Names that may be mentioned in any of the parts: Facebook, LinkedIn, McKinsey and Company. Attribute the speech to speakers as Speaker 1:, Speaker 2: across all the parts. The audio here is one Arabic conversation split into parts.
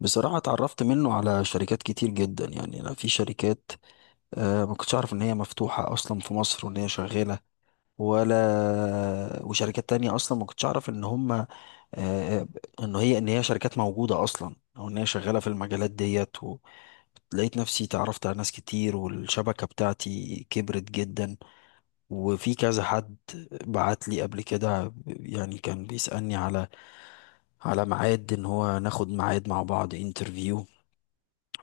Speaker 1: بصراحة اتعرفت منه على شركات كتير جدا، يعني أنا في شركات، ما كنتش أعرف إن هي مفتوحة أصلا في مصر وإن هي شغالة. ولا وشركات تانية أصلا ما كنتش أعرف إن هما، آه، آه، إن هي شركات موجودة أصلا أو إن هي شغالة في المجالات ديت لقيت نفسي اتعرفت على ناس كتير، والشبكة بتاعتي كبرت جدا. وفي كذا حد بعت لي قبل كده، يعني كان بيسألني على ميعاد ان هو ناخد ميعاد مع بعض انترفيو.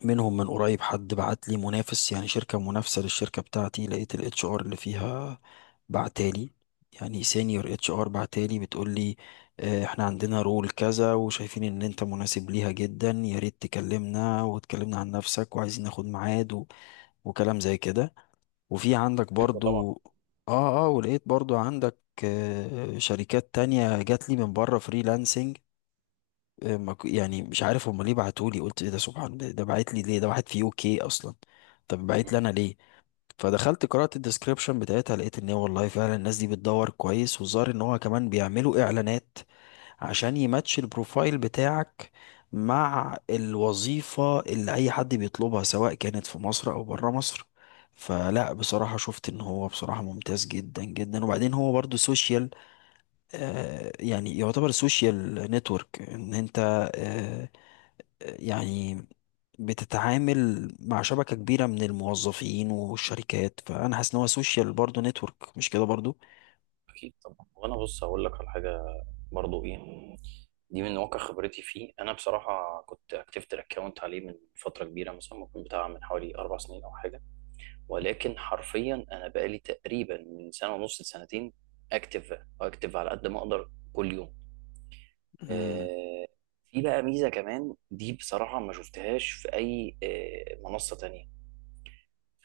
Speaker 1: منهم من قريب حد بعت لي منافس، يعني شركة منافسة للشركة بتاعتي، لقيت الاتش ار اللي فيها بعتالي، يعني سينيور اتش ار بعتالي بتقول لي: احنا عندنا رول كذا وشايفين ان انت مناسب ليها جدا، يا ريت تكلمنا وتكلمنا عن نفسك وعايزين ناخد ميعاد وكلام زي كده. وفي عندك
Speaker 2: حلو طبعا.
Speaker 1: برضو، اه ولقيت برضو عندك شركات تانية جات لي من بره فريلانسنج. آه، ما ك- يعني مش عارف هما ليه بعتولي، قلت ايه ده؟ سبحان! ده بعت لي ليه؟ ده واحد في يو كي اصلا، طب بعت لي
Speaker 2: مم.
Speaker 1: انا ليه؟ فدخلت قرأت الديسكريبشن بتاعتها، لقيت ان هي والله فعلا الناس دي بتدور كويس، والظاهر ان هو كمان بيعملوا اعلانات عشان يماتش البروفايل بتاعك مع الوظيفة اللي اي حد بيطلبها، سواء كانت في مصر او برا مصر. فلا بصراحة شفت ان هو بصراحة ممتاز جدا جدا. وبعدين هو برضو سوشيال، يعني يعتبر سوشيال نتورك، ان انت يعني بتتعامل مع شبكة كبيرة من الموظفين والشركات. فأنا حاسس إن هو سوشيال برضه نتورك، مش كده برضه؟
Speaker 2: اكيد طبعا، وانا بص هقول لك على حاجه برضو ايه. دي من واقع خبرتي فيه. انا بصراحه كنت اكتفت الاكونت عليه من فتره كبيره، مثلا ممكن بتاع من حوالي 4 سنين او حاجه، ولكن حرفيا انا بقالي تقريبا من سنه ونص لسنتين اكتف اكتف على قد ما اقدر كل يوم.
Speaker 1: امم.
Speaker 2: آه، في بقى ميزه كمان دي بصراحه ما شفتهاش في اي منصه تانية.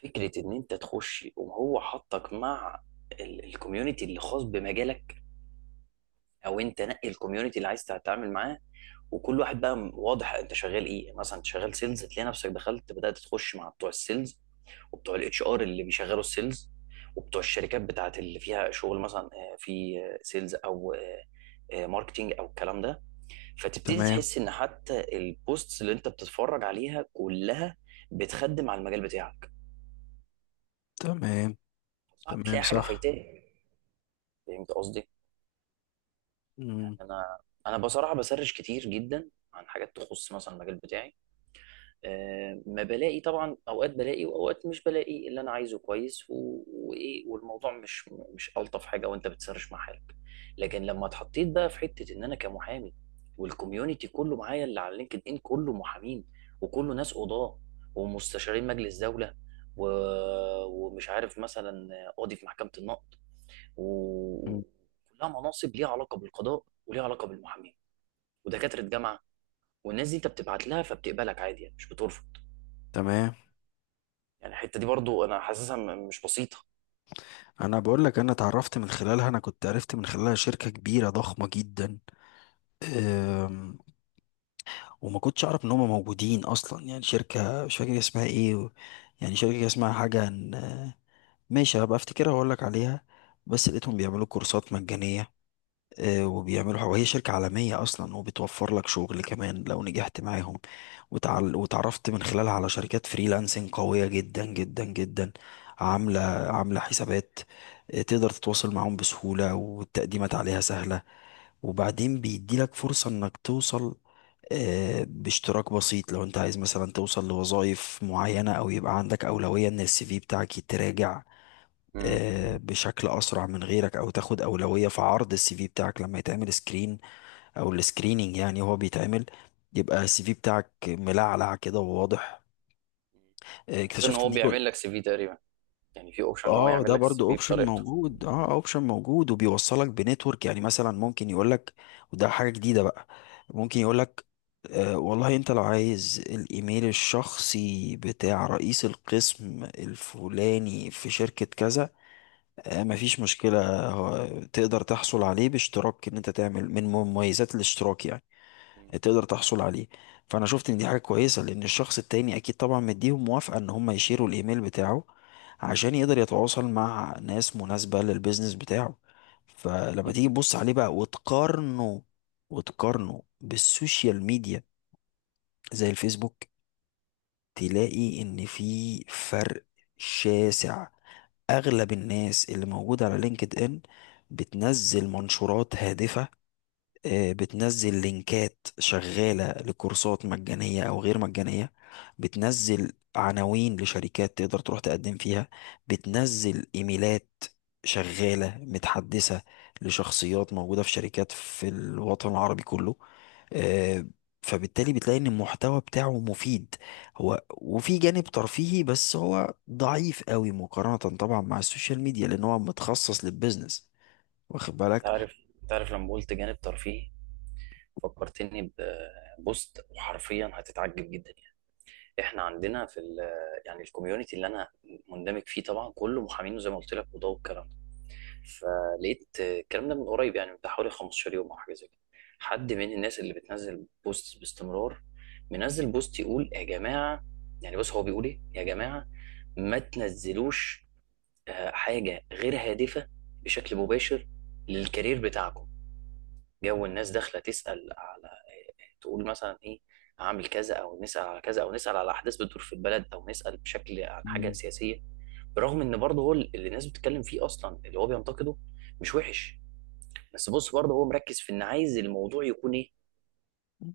Speaker 2: فكرة إن أنت تخش وهو حطك مع الكوميونتي اللي خاص بمجالك، أو أنت نقي الكوميونتي اللي عايز تتعامل معاه، وكل واحد بقى واضح أنت شغال إيه. يعني مثلا أنت شغال سيلز، هتلاقي نفسك دخلت بدأت تخش مع بتوع السيلز وبتوع الاتش ار اللي بيشغلوا السيلز وبتوع الشركات بتاعت اللي فيها شغل مثلا في سيلز أو ماركتينج أو الكلام ده. فتبتدي
Speaker 1: تمام.
Speaker 2: تحس إن حتى البوستس اللي أنت بتتفرج عليها كلها بتخدم على المجال بتاعك.
Speaker 1: تمام.
Speaker 2: صعب
Speaker 1: تمام
Speaker 2: تلاقي حاجة
Speaker 1: صح.
Speaker 2: فايتاك. فهمت قصدي؟
Speaker 1: امم.
Speaker 2: انا انا بصراحه بسرش كتير جدا عن حاجات تخص مثلا المجال بتاعي. أه ما بلاقي، طبعا اوقات بلاقي واوقات مش بلاقي اللي انا عايزه كويس، وايه، والموضوع مش الطف حاجه وانت بتسرش مع حالك. لكن لما اتحطيت بقى في حته ان انا كمحامي، والكوميونتي كله معايا اللي على لينكد ان كله محامين، وكله ناس قضاه ومستشارين مجلس دوله و... ومش عارف مثلا قاضي في محكمه النقض،
Speaker 1: أمم.
Speaker 2: وكلها مناصب ليها علاقه بالقضاء وليها علاقه بالمحامين ودكاتره جامعه. والناس دي انت بتبعت لها فبتقبلك عادي، يعني مش بترفض.
Speaker 1: تمام.
Speaker 2: يعني الحته دي برضو انا حاسسها مش بسيطه.
Speaker 1: أنا بقول لك، أنا اتعرفت من خلالها، أنا كنت عرفت من خلالها شركة كبيرة ضخمة جدا. أم، وما كنتش أعرف إن هم موجودين أصلا، يعني شركة مش فاكر اسمها إيه يعني شركة اسمها حاجة ماشي، هبقى أفتكرها وأقول لك عليها. بس لقيتهم بيعملوا كورسات مجانية، وبيعملوا حاجة، وهي شركة عالمية أصلا، وبتوفر لك شغل كمان لو نجحت معاهم. وتعرفت من خلالها على شركات فريلانسنج قوية جدا جدا جدا، عاملة
Speaker 2: مم.
Speaker 1: حسابات. تقدر تتواصل معاهم بسهولة، والتقديمات عليها سهلة. وبعدين بيديلك فرصة إنك توصل باشتراك بسيط، لو انت عايز مثلا توصل لوظائف معينة، او يبقى عندك اولوية ان السي في بتاعك يتراجع
Speaker 2: مم.
Speaker 1: بشكل اسرع من غيرك، او تاخد اولويه في عرض السي في بتاعك لما يتعمل سكرين، او السكريننج، يعني هو بيتعمل. يبقى السي في بتاعك ملعلع كده وواضح.
Speaker 2: غير ان
Speaker 1: اكتشفت
Speaker 2: هو
Speaker 1: ان دي جول.
Speaker 2: بيعمل لك سي في تقريبا، يعني في اوبشن ان هو
Speaker 1: اه،
Speaker 2: يعمل
Speaker 1: ده
Speaker 2: لك السي
Speaker 1: برضو
Speaker 2: في
Speaker 1: اوبشن
Speaker 2: بطريقته.
Speaker 1: موجود. اه، اوبشن موجود. وبيوصلك بنتورك، يعني مثلا ممكن يقولك، وده حاجة جديدة بقى، ممكن يقولك: آه والله، انت لو عايز الايميل الشخصي بتاع رئيس القسم الفلاني في شركة كذا، مفيش مشكلة، هو تقدر تحصل عليه باشتراك، ان انت تعمل من مميزات الاشتراك يعني
Speaker 2: مم.
Speaker 1: تقدر تحصل عليه. فانا شفت ان دي حاجة كويسة، لان الشخص التاني اكيد طبعا مديهم موافقة ان هم يشيروا الايميل بتاعه عشان يقدر يتواصل مع ناس مناسبة للبيزنس بتاعه. فلما تيجي
Speaker 2: اكيد.
Speaker 1: تبص عليه بقى وتقارنه بالسوشيال ميديا زي الفيسبوك، تلاقي ان في فرق شاسع. اغلب الناس اللي موجوده على لينكد ان بتنزل منشورات هادفه، بتنزل لينكات شغاله لكورسات مجانيه او غير مجانيه، بتنزل عناوين لشركات تقدر تروح تقدم فيها، بتنزل ايميلات شغاله متحدثه لشخصيات موجوده في شركات في الوطن العربي كله. آه، فبالتالي بتلاقي ان المحتوى بتاعه مفيد، هو وفي جانب ترفيهي بس هو ضعيف قوي مقارنة طبعا مع السوشيال ميديا، لان هو متخصص للبيزنس، واخد بالك؟
Speaker 2: تعرف تعرف لما قلت جانب ترفيهي، فكرتني ببوست وحرفيا هتتعجب جدا. يعني احنا عندنا في ال، يعني الكوميونتي اللي انا مندمج فيه طبعا كله محامين زي ما قلت لك وضوء والكلام. فلقيت الكلام ده من قريب، يعني من بتاع حوالي 15 يوم او حاجه زي كده، حد من الناس اللي بتنزل بوست باستمرار منزل بوست يقول يا جماعه. يعني بص هو بيقول ايه؟ يا جماعه، ما تنزلوش حاجه غير هادفه بشكل مباشر للكارير بتاعكم. جو الناس داخله تسال على، تقول مثلا ايه؟ هعمل كذا، او نسال على كذا، او نسال على احداث بتدور في البلد، او نسال بشكل عن حاجه
Speaker 1: مم.
Speaker 2: سياسيه. برغم ان برضه هو اللي الناس بتتكلم فيه اصلا اللي هو بينتقده، مش وحش. بس بص برضه هو مركز في ان عايز الموضوع يكون ايه.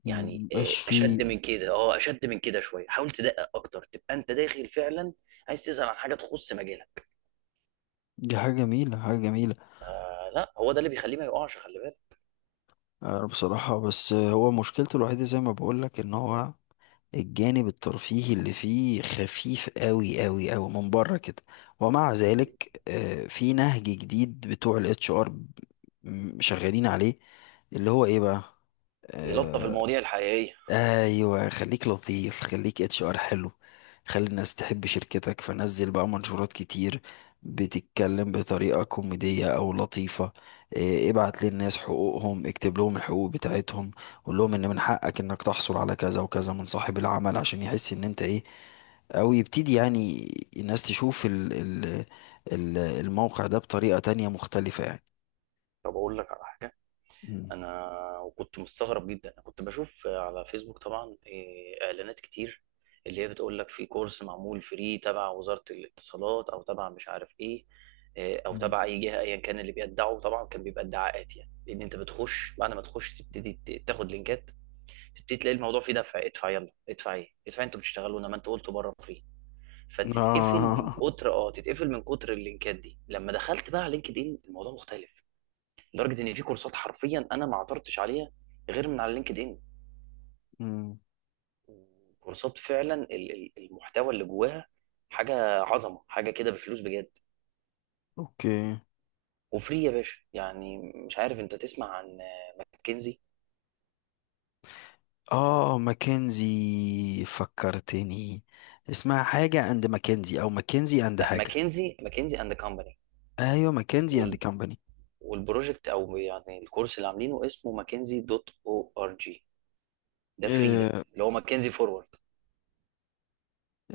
Speaker 2: يعني
Speaker 1: مبقاش فيه.
Speaker 2: اشد من كده، اه اشد من كده شويه، حاول تدقق اكتر تبقى انت داخل فعلا عايز تسال عن حاجه تخص مجالك.
Speaker 1: دي حاجة جميلة، حاجة جميلة.
Speaker 2: لا هو ده اللي بيخليه ما يقعش، خلي بالك.
Speaker 1: بصراحة بس، هو مشكلته الوحيدة زي ما بقولك ان هو الجانب الترفيهي اللي فيه خفيف قوي قوي قوي من بره كده. ومع ذلك في نهج جديد بتوع الاتش ار شغالين عليه، اللي هو ايه بقى؟
Speaker 2: يلطف
Speaker 1: آه،
Speaker 2: المواضيع الحقيقيه.
Speaker 1: ايوه، خليك لطيف، خليك اتش ار حلو، خلي الناس تحب شركتك، فنزل بقى منشورات كتير بتتكلم بطريقة كوميدية او لطيفة. ابعت للناس حقوقهم، اكتب لهم الحقوق بتاعتهم، قول لهم ان من حقك انك تحصل على كذا وكذا من صاحب العمل عشان يحس ان انت ايه، او يبتدي يعني الناس تشوف الموقع ده بطريقة تانية مختلفة يعني.
Speaker 2: طب اقول لك على حاجه.
Speaker 1: مم.
Speaker 2: انا وكنت مستغرب جدا، انا كنت بشوف على فيسبوك طبعا اعلانات كتير، اللي هي بتقول لك في كورس معمول فري تبع وزارة الاتصالات او تبع مش عارف ايه، او
Speaker 1: مم.
Speaker 2: تبع اي جهة ايا كان. اللي بيدعوا طبعا كان بيبقى ادعاءات، يعني لان انت بتخش، بعد ما تخش تبتدي تاخد لينكات، تبتدي تلاقي الموضوع فيه دفع. ادفع يلا، ادفع ايه، ادفع إيه؟ انتوا بتشتغلوا، انما انت قلت بره فري. فتتقفل من
Speaker 1: آه.
Speaker 2: كتر اه تتقفل من كتر اللينكات دي. لما دخلت بقى على لينكد ان، الموضوع مختلف، لدرجه ان في كورسات حرفيا انا ما عثرتش عليها غير من على لينكد ان.
Speaker 1: مم.
Speaker 2: كورسات فعلا المحتوى اللي جواها حاجه عظمه، حاجه كده بفلوس بجد
Speaker 1: اوكي.
Speaker 2: وفري يا باشا. يعني مش عارف انت تسمع عن ماكنزي؟
Speaker 1: اه، ماكنزي، فكرتني، اسمها حاجة اند ماكنزي او ماكنزي اند
Speaker 2: لا،
Speaker 1: حاجة.
Speaker 2: ماكنزي اند كومباني،
Speaker 1: ايوه، ماكنزي اند كمباني.
Speaker 2: والبروجكت او يعني الكورس اللي عاملينه اسمه ماكنزي دوت او ار جي. ده فري، ده
Speaker 1: إيه.
Speaker 2: اللي هو ماكنزي فورورد.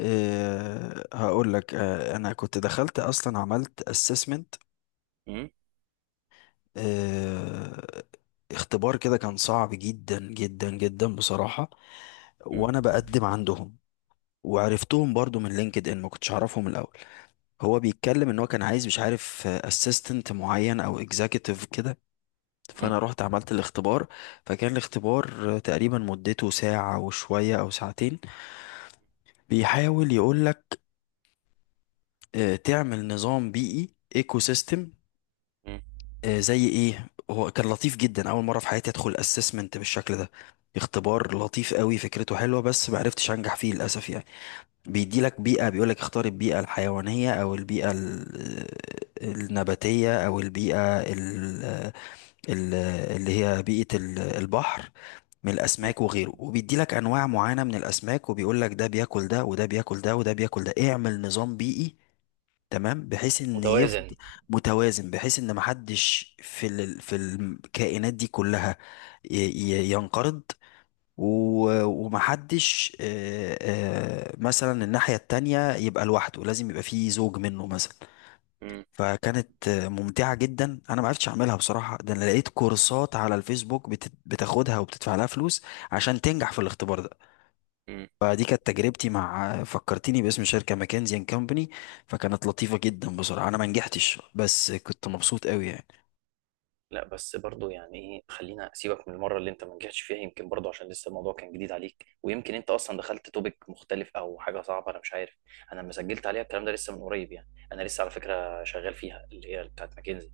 Speaker 1: إيه، هقول لك، انا كنت دخلت اصلا، عملت اسسمنت،
Speaker 2: مم،
Speaker 1: إيه، اختبار كده، كان صعب جدا جدا جدا بصراحة.
Speaker 2: مم،
Speaker 1: وانا بقدم عندهم، وعرفتهم برضو من لينكد ان، ما كنتش اعرفهم الاول. هو بيتكلم ان هو كان عايز مش عارف اسيستنت معين او اكزيكتيف كده.
Speaker 2: مم،
Speaker 1: فانا رحت عملت الاختبار، فكان الاختبار تقريبا مدته ساعة وشوية او ساعتين. بيحاول يقولك تعمل نظام بيئي، ايكو سيستم.
Speaker 2: مم،
Speaker 1: زي ايه، هو كان لطيف جدا، اول مرة في حياتي ادخل اسسمنت بالشكل ده. اختبار لطيف قوي، فكرته حلوة، بس معرفتش انجح فيه للاسف يعني.
Speaker 2: مم،
Speaker 1: بيديلك بيئة، بيقولك اختار البيئة الحيوانية او البيئة النباتية او البيئة ال- اللي هي بيئة البحر، من
Speaker 2: مم.
Speaker 1: الأسماك وغيره. وبيدي لك أنواع معينة من الأسماك، وبيقول لك ده بياكل ده وده بياكل ده وده بياكل ده، اعمل نظام بيئي تمام، بحيث ان يفضل
Speaker 2: متوازن.
Speaker 1: متوازن، بحيث ان محدش في في الكائنات دي كلها ينقرض، و... ومحدش مثلا الناحية التانية يبقى لوحده، لازم يبقى فيه زوج منه مثلا.
Speaker 2: مم،
Speaker 1: فكانت ممتعة جدا، انا ما عرفتش اعملها بصراحة. ده انا لقيت كورسات على الفيسبوك بتاخدها وبتدفع لها فلوس عشان تنجح في الاختبار ده.
Speaker 2: مم.
Speaker 1: فدي كانت تجربتي مع فكرتيني باسم شركة ماكنزي اند كومباني. فكانت لطيفة جدا بصراحة، انا ما نجحتش بس كنت مبسوط قوي يعني.
Speaker 2: لا بس برضو، يعني ايه، خلينا سيبك من المره اللي انت ما نجحتش فيها. يمكن برضو عشان لسه الموضوع كان جديد عليك، ويمكن انت اصلا دخلت توبيك مختلف او حاجه صعبه، انا مش عارف. انا لما سجلت عليها الكلام ده لسه من قريب، يعني انا لسه على فكره شغال فيها اللي هي بتاعت ماكنزي.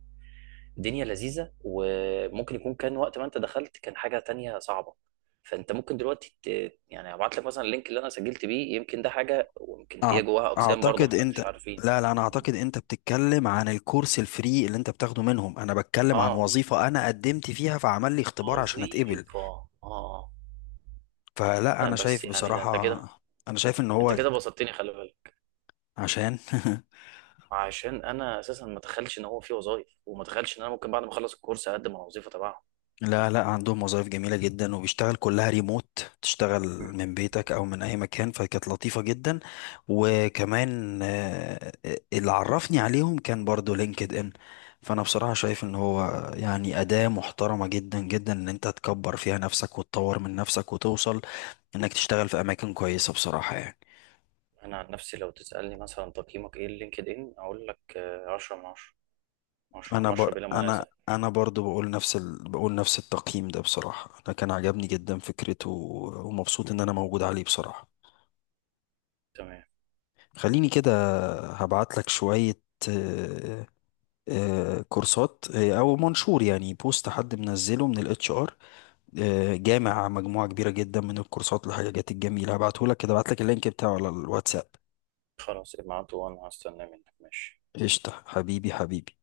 Speaker 2: الدنيا لذيذه، وممكن يكون كان وقت ما انت دخلت كان حاجه تانية صعبه. فانت ممكن دلوقتي يعني ابعت لك مثلا اللينك اللي انا سجلت بيه. يمكن ده حاجه، ويمكن
Speaker 1: أع-
Speaker 2: هي جواها اقسام برضو
Speaker 1: اعتقد
Speaker 2: احنا مش
Speaker 1: انت،
Speaker 2: عارفين.
Speaker 1: لا لا، انا اعتقد انت بتتكلم عن الكورس الفري اللي انت بتاخده منهم، انا بتكلم عن
Speaker 2: اه،
Speaker 1: وظيفة انا قدمت فيها، فعمل لي اختبار عشان اتقبل.
Speaker 2: وظيفه، اه آه.
Speaker 1: فلا
Speaker 2: لا
Speaker 1: انا
Speaker 2: بس
Speaker 1: شايف
Speaker 2: يعني ده انت
Speaker 1: بصراحة،
Speaker 2: كده،
Speaker 1: انا شايف ان
Speaker 2: انت
Speaker 1: هو،
Speaker 2: كده بسطتني خلي بالك،
Speaker 1: عشان
Speaker 2: عشان انا اساسا ما اتخيلش ان هو في وظايف، وما اتخيلش ان انا ممكن بعد ما اخلص الكورس اقدم على وظيفه تبعهم.
Speaker 1: لا لا، عندهم وظائف جميلة جدا، وبيشتغل كلها ريموت، تشتغل
Speaker 2: مم.
Speaker 1: من بيتك أو من أي مكان، فكانت لطيفة جدا. وكمان اللي عرفني عليهم كان برضو لينكد إن. فأنا بصراحة شايف إن هو يعني أداة محترمة جدا جدا، إن أنت تكبر فيها نفسك وتطور من نفسك وتوصل إنك تشتغل في أماكن كويسة بصراحة يعني.
Speaker 2: انا عن نفسي لو تسالني مثلا تقييمك ايه لينكد ان، اقول لك 10 من 10. 10 من
Speaker 1: أنا
Speaker 2: 10 بلا منازع.
Speaker 1: أنا برضو بقول نفس بقول نفس التقييم ده بصراحة. أنا كان عجبني جدا فكرته، ومبسوط إن أنا موجود عليه بصراحة.
Speaker 2: تمام.
Speaker 1: خليني كده، هبعت لك شوية آه، كورسات، او منشور، يعني بوست حد منزله من الاتش ار، جامع مجموعة كبيرة جدا من الكورسات والحاجات الجميلة. هبعته لك كده، هبعت لك اللينك بتاعه على الواتساب.
Speaker 2: خلاص ابعته وانا هستنى منك، ماشي.
Speaker 1: قشطة، حبيبي حبيبي.